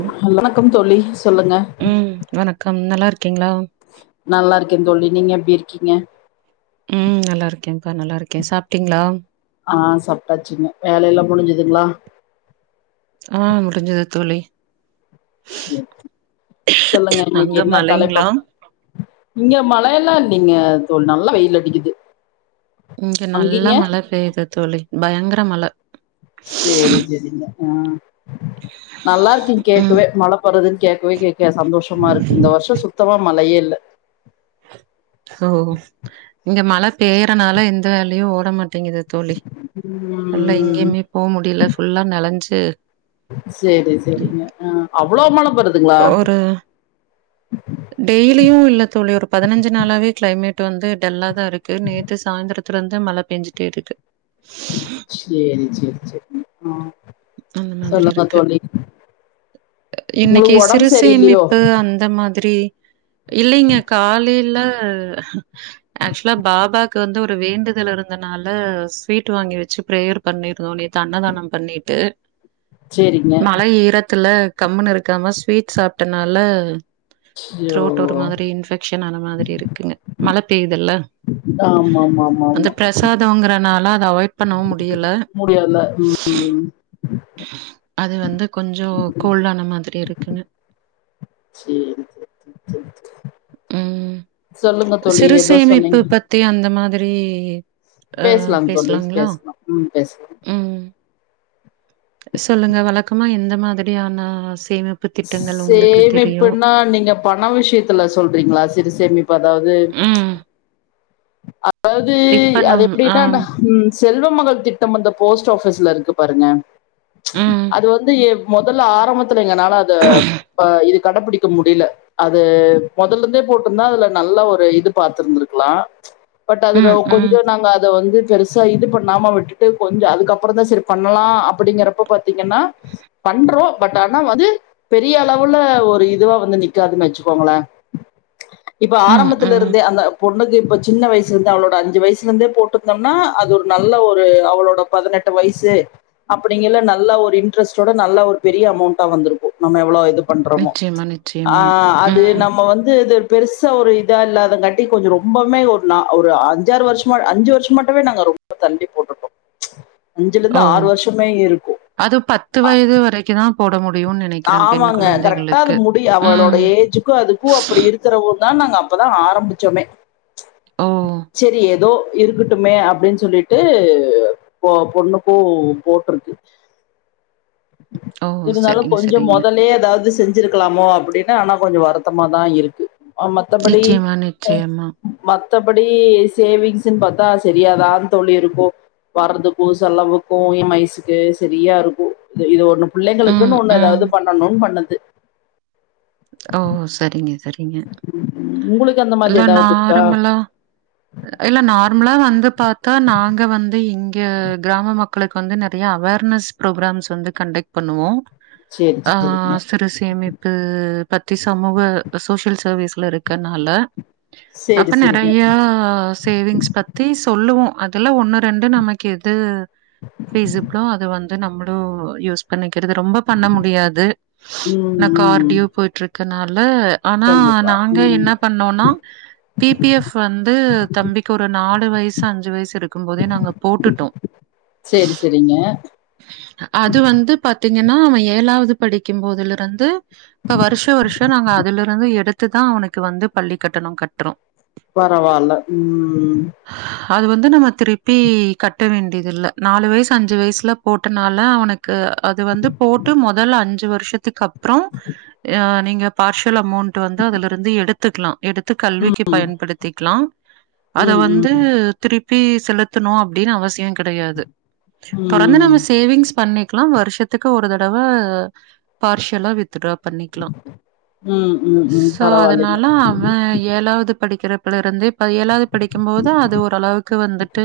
ம் ஹ வணக்கம் தோழி சொல்லுங்க ம் வணக்கம் நல்லா இருக்கீங்களா நல்லா இருக்கே தோழி நீங்க எப்டி இருக்கீங்க ம் நல்லா இருக்கேன்ப்பா நல்லா இருக்கே சாப்ட்டீங்களா ஆ சாப்ட்டாச்சுங்க வேலை எல்லா முடிஞ்சுதுங்களா ஆ முடிஞ்சுது தோழி சொல்லுங்க இன்னைக்கு அங்க என்ன தலைப்ப மழைங்களா இங்க மழையெல்லா இல்லைங்க தோழி நல்லா வெயில் அடிக்கிது இங்க நல்லா மழை பெய்யிது தோழி பயங்கர மழை சேரி சேரிங்க ஆ நல்லா இருக்கீ ம் கேட்கவே மழை போறதுன்னு கேட்கவே கேக் சந்தோஷமா இருக்கு இந்த வருஷ சுத்தமா மழையே இல்ல ஹோ இங்க மழை பெய்யறனால எந்த வேலையு ஓடமாட்டேங்குது தோழி எல்லா ம் எங்கயுமே போக முடியல ஃபுல்லா நலஞ்சு சேரி சேரிங்க ஆ அவ்வளோ மழை வருதுங்களா ஒரு டெய்லியு இல்ல தோழி ஒரு பதினஞ்சு நாளாவே கிளைமேட் வந்து டல்லாதா இருக்கு நேத்து சாய்ந்திரத்துல இருந்து மழை பெஞ்சுட்டே இருக்கு சசேரி சேரி சரி ஆ அந்த மாதிரி சொல்லுங்க இருக்கு தோழி இன்னைக்கு உங்களுக்கு சிறு ஒடம்பு சரியில்லையோ சேமிப்பு அந்த மாதிரி இல்லைங்க காலைல ஆக்சுவலா பாபாக்கு வந்து ஒரு வேண்டுதல் இருந்தனால ஸ்வீட் வாங்கி வச்சு ப்ரேயர் பண்ணிருந்தோ நேத்து அன்னதானம் பண்ணிட்டு சேரிங்க மழை ஈரத்துல கம்முனு இருக்காம ஸ்வீட் சாப்ட்டனால ஐயோ த்ரோட் ஒரு மாதிரி இன்ஃபெக்ட் ஷன் ஆன மாதிரி இருக்குங்க மழ பெய்துல்ல ஆமாமா ஆமா சாதங்கறனால அதை அவாய்ட் பண்ணவு முடியல முடியாதுல ம் அது வந்து கொஞ்சோ கோல்டான மாதிரி இருக்குன்னு சேரி சேரி செரி செரி ம். சொல்லுங்க தோழி எதோ சொன்னீங்க த்தே அந்த மாதிரி அ பேசலாம் தோழி பேசலாங்களா? பேசலாம் ம் பேசலா ம். சொல்லுங்க வழக்கமா எந்த மாதிரியான சேமி சேமிப்புன்னா நீங்க பண விஷயத்துல சொல்றீங்களா சிறு சேமிப்பு அதாவது ம். அதாவது இப்ப அது நம் எப்டின்னா அந்த ஆம். ஹ் ம் செல்வ மகள் திட்டம் அந்த போஸ்ட் ஆபீஸ்ல இருக்கு பாருங்க ம். அது வந்து முதல்ல ஆரம்பத்துல எங்கனால அத இது கடைபிடிக் ட்டு முடியல அது முதலந்தே போட்டிருந்தா அதுல நல்ல ஒரு இது பார்த்திருந்திருக்கலாம் பட் அதுல ம், ம், கொஞ்சோ நாங்க அத வந்து பெருசா ச இது பண்ணாம விட்டுட்டு கொஞ்சோ அதுக்கப்ரோ தான் சரி பண்ணலாம் அப்படிங்கறப்ப பாத்தீங்கன்னா பண்றோம் பட் ஆனா வந்து பெரிய அளவுல ஒரு இதுவா வந்து நிக்காது வச்சுக்கோங்களேன் இப்ப ம், ஆரம்பத்துல ம். இருந்தே அந்த பொண்ணுக்கு இப்போ சின்ன வயசுலர்ந்து அவளோட அஞ்சு வயசுலர்ந்தே போட்டுருந்தம்னா அது ஒரு நல்ல ஒரு அவளோட பதினெட்டு வயசு அப்டிங்கல நல்ல ஒரு இன்ட்ரெஸ்ட்டோட நல்லா ஒரு பெரிய அமௌண்டா வந்துரு நம்ம எவ்வோ இது பண்றோமோ நிச்சயமா, அ நிச்சயமா. அது ம். நம்ம வந்து து பெருசா ஒரு இதா இல்லாதங்கட்டி கொஞ்சோ ரொம்பமே ஒர் நா ஒரு அஞ்சாறு வருஷமா அஞ்சு வருஷம் மட்டமே நாங்க ரொம்ப தள்ளி போட்டுட்டோ அஞ்சுலருந்து ஓ! ஆறு வருஷமே இருக்கூ அது பத்து வயது வரைக்குதா போட முடியு நெனக் ஆமாங்க கரெக்டா அது முடி அவளோட ம். ஏஜுக்கு அதுக்கு அப்பிடி இருக் த்தரவுதா நாங்க அப்பதா ஆரம்பிச்சோமே ஓ! செரி எதோ இருக்கட்டுமே அப்டின் சொல்லிட்டு பொ பொண்ணுக்கு போட்ருக்கு ஓ! இருந்தாலு சரிங்க, கொஞ்சோ சரிங்க. மொதலே எதாது செஞ்சிருக்கலாமோ அப்டினு ஆனா கொஞ்சோ வருத்தமாதா இருக்கு அ மத்தபடி நிச்சயமா, நிச்சயமா. மத்தபடி சேவிங்ஸ்ஸின் பாத்தா செரியாதா தோழி இருக்கு வர்றதுக்கு செலவுக்கு இ எம் ஐசுக்கு சரியா இருக்கு இது இது ஒண்ணு புள்ளைங்க க்கு ம், ஒண்ணு ம். ஏதாவுது பண்ணணுன் பண்ணுது ஓ சரிங்க சரிங்க உங்களுக்கு அந்த மாதிரி எல்லா ஏதாவது இருக்கா நார்மலா இல்ல நார்மலா வந்து பாத்தா நாங்க வந்து இங் க கிராம மக்களுக்கு வந்து நறைய அவேர்னஸ் ப்ரோக்ராம்ஸ் வந்து கண்டக்ட் பண்ணுவோ சேரி அ சேரிங்க சிறு சேமிப்பு பத்தி சமூக சோஷியல் சர்வீஸ்ல இருக்கனால சேரி அப்ப சேரிங்க நெறைய சேவிங்ஸ் பத்தி சொல்லுவோ அதுல ஒண்ணு ரெண்டு நமக்கு எது பீசிப்ளோ அது வந்து நம்முளு யூஸ் பண்ணக்கிறது ரொம்ப பண்ண முடியாது ம் நா ம் கார்டியோ போயிட்றக்கனால ஆனா கண்டிப்பா நாங்க ம் என்ன பண்ணோன்னா பி பி எஃப் வந்து தம்பிக்கு ஒரு நாலு வயசு அஞ்சு வயசு இருக்கும் போதே நாங்க போட்டுட்டோ சேரி செரிங்க அது வந்து பாத்தீங்கன்னா அவ ஏழாவது படிக்கும்போதிலிருந்து இப்ப வருஷ வருஷம் நாங்க அதுலருந்து எடுத்துதா அவனுக்கு வந்து பள்ளிக்கட்டண கட்றோ பரவால்ல ம் அது வந்து நம்ம திருப்பி கட்ட வேண்டியதில்ல நாலு வயசு அஞ்சு வயசுல போட்டனால அவனுக்கு அது வந்து போட்டு மொதல அஞ்சு வருஷத்துக்கப் ப்ரோ ஆ நீங்க பார்ஷியல் அமௌண்ட் வந்து அதுலருந்து எடுத்துக்லா எடுத்து கல்விக்கு பயன்படுத்திக்கலா அத ம் ம் ம் வந்து திருப்பி செலுத்தணு அப்டின் அவசிய கெடையாது தொடர்ந்து நம்ம ம் சேவிங்ஸ் பண்ணிக்லா வருஷத்துக்கு ஒரு தடவ பார்ஷியலா வித்துட்ராப் பண்ணிக்லா ம் ம் ம் சோ பரவாயில்லைங்க அதனால அ ஏழாவது படிக்கிறப்பலருந்தே இப்ப ஏழாவது படிக்கம்போதா அது ஓரளவுக்கு வந்துட்டு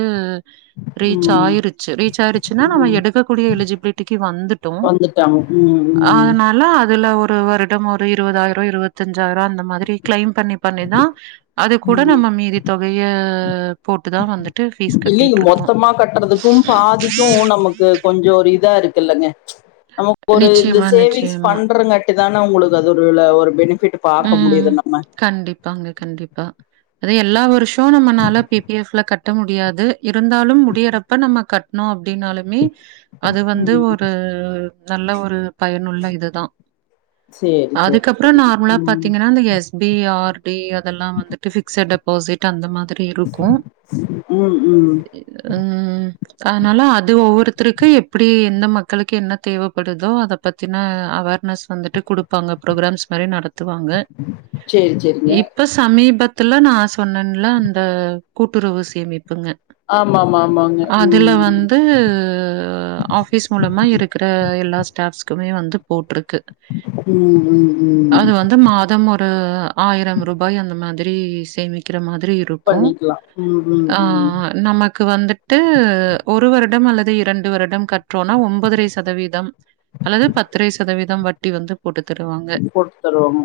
ரீச் ம் ஆயிருச்சு ரீச் ஆயிருச்சுனா நம்ம ம் எடுக் எடுக்கக்கூடிய எலிஜிபிலிட்டிக்கி வந்துட்டோ வந்துட்டாங்க ம் ஆனா ம் தாலு அதுல ஒரு வருடம் ஒரு இருவதாயிரோ இருவத்தஞ்சாயிரோ அந்த மாரி க்ளைம் பண்ணி பண்ணிதா அதுக்கூட ம் நம்ம மீதி தொகைய போட்டுதா வந்துட் இல்லீங்க மொத்தமா கட்றதுக்கும் பாதிக்கு நமக் கு கொஞ்சோ ஒரு இதா இருக்குல்லங்க நமக் ஒரு இந்த நிச்சயமா, சேவிங்ஸ் நிச்சயமா. பண்றங்காட் இதான ஒங்குளுக்கு அதுருல ஒரு பெனிஃபிட் பாக்க ம் முடியுது நம்ம கண்டிப்பாங்க கண்டிப்பா அத எல்லா வருஷ் ஷோ நம்மனால பி பி எஃப்ல கட்ட முடியாது இருந்தாலும் முடியறப்ப நம்ம கட்ணோ அப்டின்னாலுமே அது வந்து ம் ஒரு நல்ல ஒரு பயனுள்ள இதுதா சேரி சேரி அதுக்கப்புற சேரி நார்மலா ம் பாத்தீங்கன்னா அந்த எஸ் பி ஆர் டி அதெல்லா வந்துட்டு பிக்சட் டெபாசிட் அந்த மாரி இருக்கு ம் ம் அ ம் அனால அது ஒவ்வொருத்தருக்கு எப்டி எந்த மக்களுக்கு என்ன தேவப்படுதோ அத பத்தின அவர்னஸ் வந்துட்டு குடுப்பாங்க ப்ரோக்ராம்ஸ் மாரி நடத் துவாங்க சேரி சேரிங்க இப் இப்ப சமீபத்துல நா சொன்னன்ல்ல அந்த கூட்டுறவு சேமிப்புங்க ஆமா ஆமா ஆமாங்க அதுல ம் வந்து ஆஃபீஸ் மூலமாக இருக்ற எல்லா ஸ்டாஃப்ஸ்குமே வந்து போட்ருக்கு ம் ம் ம் அது வந்து மாதம் ஒரு ஆயிரம் ரூபாய் அந்த மாதிரி சேமிக்கிற மாதிரி இருக் ருக்கு பண்ணிக்கலாம் ம் ம் ஆ ம் நமக்கு வந்து ட்டு ஒரு வருடம் அல்லது இரண்டு வருடம் கட்றோனா ஒம்பதரை சதவீதம் அல்லது பத்தரை சதவீதம் வட்டி வந்து போட்டு தருவாங்க போட்டு தருவாங்கோ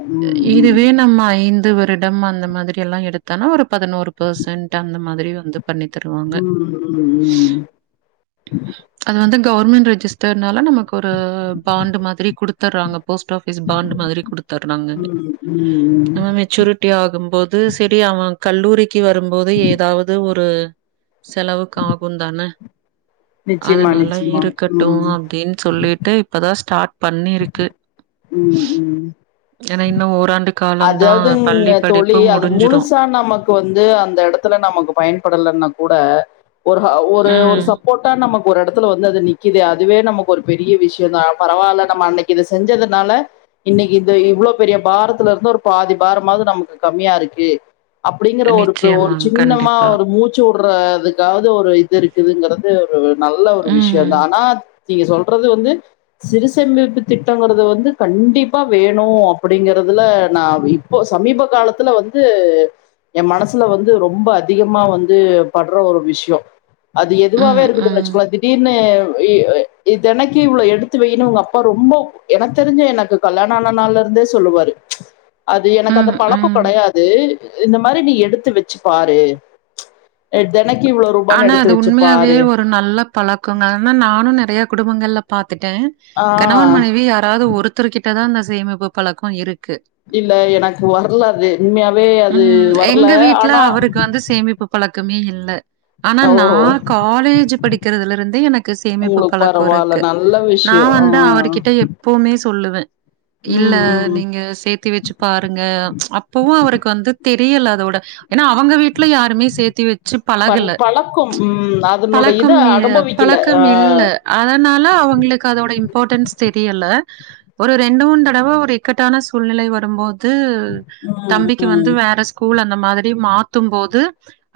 இதுவே நம்ம ஐந்து வருடம் அந்த மாதிரி எல்லா எடுத் தெனோ ஒரு பதினோரு பெர்சன்ட் அந்த மாதிரி வந்து பண்ணி தருவாங்க ம் ம் ம் அது வந்து கவர்மெண்ட் ரெஜிஸ்டர்னால நமக்கு ஒரு பாண்ட் மாதிரி குடுத்துறாங்க போஸ்ட் ஆபிஸ் பாண்ட் மா குடுத்தருறாங்கங்க ம் ம் ம் நம்ம மெச்சூரிட் டி ஆகும் போது செரி அவ கல்லூரிக்கு வரும்போது ஏதாவது ஒரு செலவுக்கு ஆகுந்தான நிச்சயமா அதுனால நிச்சயமா இருக்கட்டு ம் அப்டின் சொல்லிட்டு இப்பதா ஸ்டார்ட் பண்ணிருக்கு ம் ம் ஏனா இன்னு ஓராண்டு காலந்தா பள்ளி படிப்பு முடிஞ்சிரு னா நமக்கு வந்து அந்த எடத்துல நமக்கு பயன்படலன்னா கூட ஒரு ஹா ஒரு ஒரு ம். சப் போட்டா நமக்கு ஒரு இடத்துல வந்து அது நிக்கிது அதுவே நமக்கு ஒரு பெரிய விஷ்யோந்தா பரவால்ல நம்ம அன்னைக்கு இத செஞ்சதுனால இன்னைக்கு இந்த இவ்ளோ பெரிய பாரத்துல இருந்து ஒரு பாதி பாரமாவது நமக்கு கம்மியா இருக்கு அப்டிங்குற ஒரு பு ஒரு நிச்சயமாங்க. சின்னமா கண்டிப்பா. ஒரு மூச் ச்சு விட்ற அதுக்காவது ஒரு இது இருக்குங்கறது ஒரு நல்ல ஒரு ம். விஷ்யோந்தா ஆனா நீங்க சொல்றது வந்து சிறுசு சேமிப்பு திட்டங்கிறது வந்து கண்டிப்பா வேணு அப்டிங்குறதுல நா இப் போ சமீப காலத்துல வந்து எ மனசுல வந்து ரொம்ப அதிகமா வந்து பட்ற ஒரு விஷ்யோ அது எதுவாவே ம், இருக்கட்டுனு ம், வச்சுக்கோ திடீர்னு இ இத்தனக்கி இவ்ளோ எடுத்து வய்யின் அவுங்க அப் அப்பா ரொம்ப எனக் தெரிஞ்சே எனக்கு கல்யாண ஆன நாள்ல இருந்தே சொல்லுவாரு அது எனக்கு அந்த ம், பழக்கொ ம். கெடயாது இந்த மாரி நீ எடுத்து வெச்சு பாரு எ தெனக்கி இவ்ளோ ரூபான்னு ஆனா எடுத்து அது வெச்சு உண்மையாவே பாரு ஒரு நல்லப் பழக்கொங்க ஆனா நானு நறைய குடும்பங்கள்ல பாத்துட்டே ஆ கணவன் மனைவி யாராவ்து ஒருத் த்தருக்கிட்டதா இந்த சேமிப்பு பழக்கோ இருக்கு இல்ல எனக்கு வர்ல அது உண்மையாவே அது வர்ல ஆனா க்காந்து சேமிப்பு பழக்கமே இல்ல ஆனா ஓ நா காலேஜ் படிக்கிறதுல இருந்தே எனக்கு சேமிப்பு உங்களுக்கு பழக்கோ பரவால்ல இருக்கு நல்ல நா விஷயோ ஆ வந்து அவருகிட்ட எப்போமே சொல்லுவே இல்ல ம் ம் நீங்க சேத்தி வச்சு பாருங்க அப்பவு அவருக்கு வந்து தெரியல அதோட ஏன்னா அவங்க வீட் வீ்ட்ல யாருமே சேத்தி வெச்சி பண் பழகல பழக்கம் ம் அதனோட இத பழக்கம் இ அனுபவிக்கல பழக்கம் ஆ இல்ல அதனால அவங்களுக்கு அதோட இம்பார்ட்டன்ஸ் தெரியல ஒரு ரெண்டு மூணு தடவ ஒரு இக்கட்டான சூழ்நிலை வருபோது ம் தம்பிக்கி வந்து ம் வேற ஸ்கூல் அந்த மாதிரி மாத்தும்போது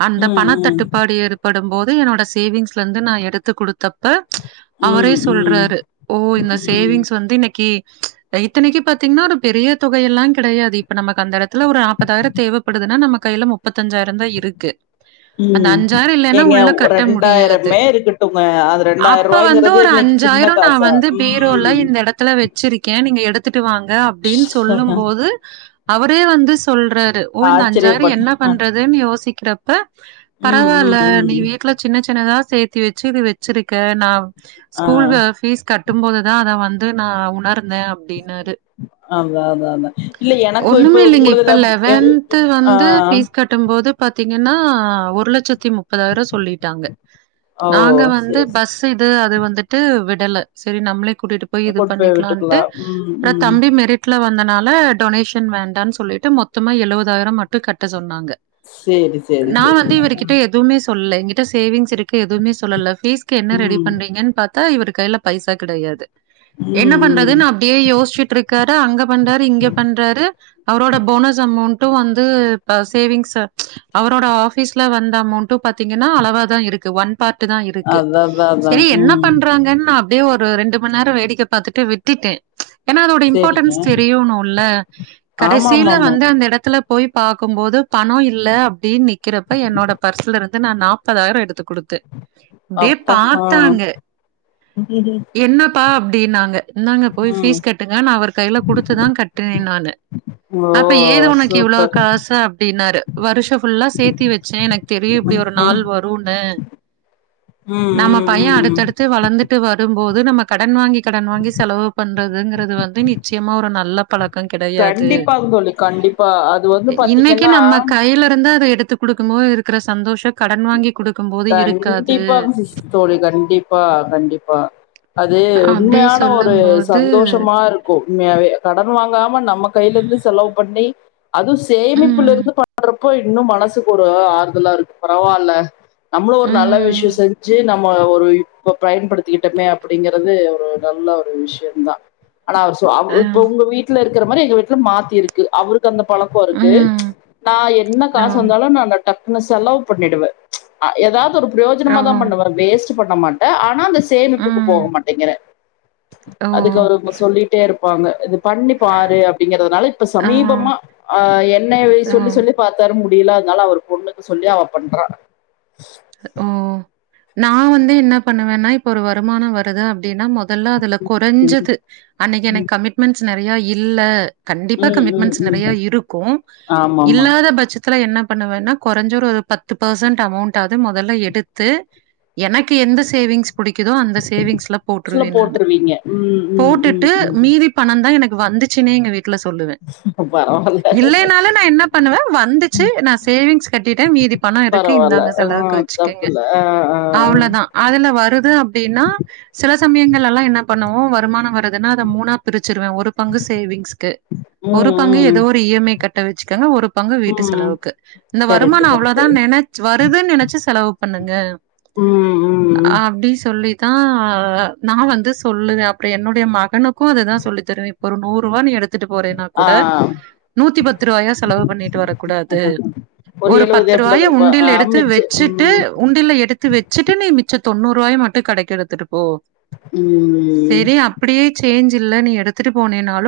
அந்த ம் ம் பணத்தட்டுப்பாடு ஏற்படும் போது என்னோட சேவிங்ஸ்ல இந்து நா எடுத்து குடுத்த ப்ப அவரே ம் ம் சொல்றாரு ஓ இந்த ம் சேவிங்ஸ் வந்து இன்னக்கி அ இத்தனிக்கு பாத்தீங்னா ஒரு பெரிய தொகையெல்லா கெடையாது இப்ப நமக்கு அந்த எடத்துல ஒரு நாப்பதாயிர தேவப்படுதுன்னா நம்ம கைய்யில முப் முப்பத்தஞ்சாயிறோ தா இருக்கு அந்த ம் அஞ்சாயிர இல் ஏங்க ஒரு ரெண்டாயிரமே இருக்கட்டுங்க அந்த அப்ப வந்து ரெண்டாயரூவாய்ங்கறது ஒரு இன்னைக்கி சின்ன காசா ம் எடத்துல வெச்சிருக்கே நீங்க எடுத்துட்டு வாங்க அப்டின் சொல்லும் போது அவரே வந்து சொல்றாரு ஓ இந்த அஞ்சாயிரோ ஆச்சரியப்பட்டே என்ன பண்ற துன் யோசிக்கிறப்ப ம் பரவால்ல ம் ம் ட்ல சின்ன சின்னதா சேத்தி வெச்சு இது வெச்சிருக்க நா ஆ ஸ்கூல் அ ஃபீஸ் கட் கட்டும் போதுதா அத வந்து நா உணர்ந்த அப்டின்னாரு அதா அதா அதா இல்ல எனக்கு இப்ப ஒண்ணுமே இல்லிங்க உங்களுதுல இப்ப எவ் லெவன்த் ஆ வந்து ஃபீஸ் கட் கட்டுபோது பாத்தீங்கன்னா ஒரு லட்சத்தி முப் முப்பதாயிரோ சொல்லிட்டாங்க ஓ நாங்க வந்து சேரி சேரி பஸ் இது அது வந்துட்டு விடல செரி நம்ளே கூட்டிட்டு போய் இது கொண்டு பண்ணிக்கலாட்டு விட்டுக்கலா ம் அப்புற ம் தம்பி மெரிட் ல வந்தனால டொனேஷன் வேண்டான் சொல்லிட்டு மொத்தமா எழுவதாயிரோ மட்டு கட்ட சொன்னாங்க சேரி சேரி நா வந்து சேரிங்க இவருகிட்ட எத் எதுவுமே சொல்ல எங்கிட்ட சேவிங்ஸ் இருக்கு எதுவுமே சொல்லல ஃபீஸ்க்கு என்ன ரெடி ம் பண்றீங்கன்னு பாத் தத்தா இவரு கைல பைசா கெடையாது என்ன ம் ம் பண்றதுனு அப்டியே யோஸ்ச்சுட்டு இருக் க்காரு அங்க பண்றாரு இங்க பண்றாரு அவரோட போனஸ் அமௌண்ட்டு வந்து ப்ப சேவிங்ஸ் அவரோட ஆஃபீஸ்ல வந்த அமௌண்ட் ட்டு பாத்தீங்கன்னா அளவா தா இருக்கு ஒன் பார்ட்டு தா இருக்கு அதா அதா அதா செரி என்ன ம் பண்றாங்கன்னு அப்டியே ஒரு ரெண்டு மண் நேரொ வேடிக்க பாத்துட்டு விட் டிட்டே ஏன்னா அதோட சேரிங்க இம்பார்ட்டன்ஸ் தெரியினுல்ல ஆமா ஆமா கடைசியில ஆமா வந்து அந்த எடத்துல போய் பாக்கும் போது பணோ இல்ல அப்டின் நிக்கறப்ப என்னோட பர்ச வந்து நா நாப்பதாயிரோ எடுத்து குடுத்தே இப்டியே அப்பா ஆ பாத்தாங்க ம் என்னப்பா அப்டின்னாங்க இந்தாங்க போய் ஃபீஸ் கட்டுங்க நா அவர் கைல குடுத்துதா கட்டின நானு ஓ அப்ப ஏது உனக்கு இவ்ளோ சூப்பர் காசு அப்டின்னாரு வருஷோ புல்லா சேத்தி வச்சே எனக் இப்டி ஒரு ம் நாள் வருன்னு ம் நம்ம ம் பைய ம் அடுத்தடுத்து ட்டு வளந்துட்டு வரும்போது நமக் கடன் வாங்கி கடன் வாங்கி செலவு பண்றதுங்கிறது வந்து நிச்சயமா ஒரு நல்ல பழக்கோ கெடையா கண்டிப்பாங் தோழி கண்டி இன்னைக்கு நம்ம கையல இருந்து அத எடுத்து குடுக்கு போது இருக்கிற சந்தோஷோ கடன் வாங்கி குடுக் கண்டிப்பாங் சிஸ் தோழி கண்டிப்பா கண்டிப்பா அது அப்டி உண்மையான ஒரு சொல்லும்போது சந்தோஷமா இருக் கு உண்மையாவே கடன் வாங்காம நம்ம கைல இந்து செலவு பண்ணி அதுவு சேமிப்புல ம், இருந்து பண்றப்போ இன்னு மனசுக்கு ஒரு ஆறுதலா இருக்கு பரவால்ல நம்மளு ஒரு நல்ல விஷயோ ம், செஞ்சு நம் ந ஒரு இப்ப பயன்படுத்திக்கிட்டோமே அப்படிங்கறது ஒரு நல்ல ஒரு விஷயோ தா ஆனா அவரு சொ அ, இப்ப உங்க வீட்ல இருக்கிற மாரி எங்க வீட்ல மார்த்தி இருக்கு அவரு க்கு அந்த பழக்கோ இருக்கு ம், நா என்ன அ. காசு வந்தாலு நா டக்குனு செலவு பண்ணிடுவ ஆ ஏதாவது ஒரு ஆ. புரோஜனமா தா பண்ணுவ வேஸ்ட்டு பண்ண மாட்ட ஆனா அந்த சேமிப்புக்கு போக ம். மாட்டேங்குற ஓ! அதுக்கு ஓ அவரு சொல்லிட்டே இருப்பாங்க இது பண்ணி பாரு அப்டிங்கறதுனால இப்ப ஆ. சமீபமா ஆ என்னயவே ஓ! சொல்லி சொல்லி பாத்தாரு முடியல அதனால அவரு பொண்ணுக்கு சொல்லி அவ பண்றா ஓ நா வந்து என்ன பண்ணுவேன்னா இப்ப ஒரு வருமானோ வருது அப்டின்னா மொத் அதெல்லா அதுல கொறஞ்சது அன்னைக்கு ம் எனக்கு கமிட்மெண்ட்ஸ் நறையா இல்ல கண்டிப்பா ம் ம் கமிட்மெண்ட்ஸ் ம் நிறைய ம் இருக்கு ஆமாமா இல்லாத பச்சத் ஆனா என்ன பண்ணுவன்னா கொறஞ்ச்சரு ஒரு பத்து பர்சன்ட் அமௌண்ட் டாது மொதல்ல எடுத்து எனக்கு எந்த சேவிங்ஸ் புடிக்குதோ அந்த சேவிங்ஸ்ல ஆக்சுவலா போட்ருவே நானு போட்டுருவீங்க ம் ம் போட்டுட்டு ம் ம் மீதி பணந் தா எனக்கு வந்துச்சுன்னே எங்க வீட்ல சொல்லுவ பரவால்ல இல்லனாலு நா என்ன பண்ணுவ வந்துச்சு நா சேவிங்ஸ் கட்டிட்ட மீதி பணோ இருக்கு பரவால்ல இந்தாங்க ஆ அளவுக்கு வச்சுடீங்க தப்பில்ல ஆ ஆ ஆ அவ்ளோதா அதுல வருது அப்டின்னா சில சமயங்கள் எல்லா என்ன பண்ணுவோ வருமானோ வரு அதனா அத மூணா பிரிச்சிருவ ஒரு பங்கு சேவிங்சுக்கு ஒரு பங்கு ம் ஏதோ ஒரு இ எம் ஐ கட்ட வச்சுக்கங்க ஒரு பங்கு வீட்டு ம் ம் செலவுக்கு இந்த வருமானோ கரெக்ட்டு கரெக்ட்டு அவ்வளோதா நனச் வருதுன் நெனச்சு செலவு பண்ணுங்க ம் ம் அப்டி சொல்லி தா நா வந்து சொல்லுவ அப்புறோ என்னுடைய மகனுக்கு அதுதா சொல்லி தருவ ஒரு நூறுவா நீ எடுத்துட்டு போறேன்னா கூட ஆ நூத்தி பத்து ரூவாயா செலவு பண்ணிட்டு வரக்கூடாது ஒரு எழுபது பத்து எண்பது ரூவாய ரூபாய் உண்டியல எடுத் அம்மிச்சு வெச்சுட்டு ம் உண்டில எடுத்து வெச்சிட்டு நீ மிச்ச தொண்ணூறுவாய மட்டு கடைக்கு எடுத்துட்டு போ ம் சரி அப்டியே சேஞ்ச் இல்ல நீ எடுத்துட்டு போனேனாலு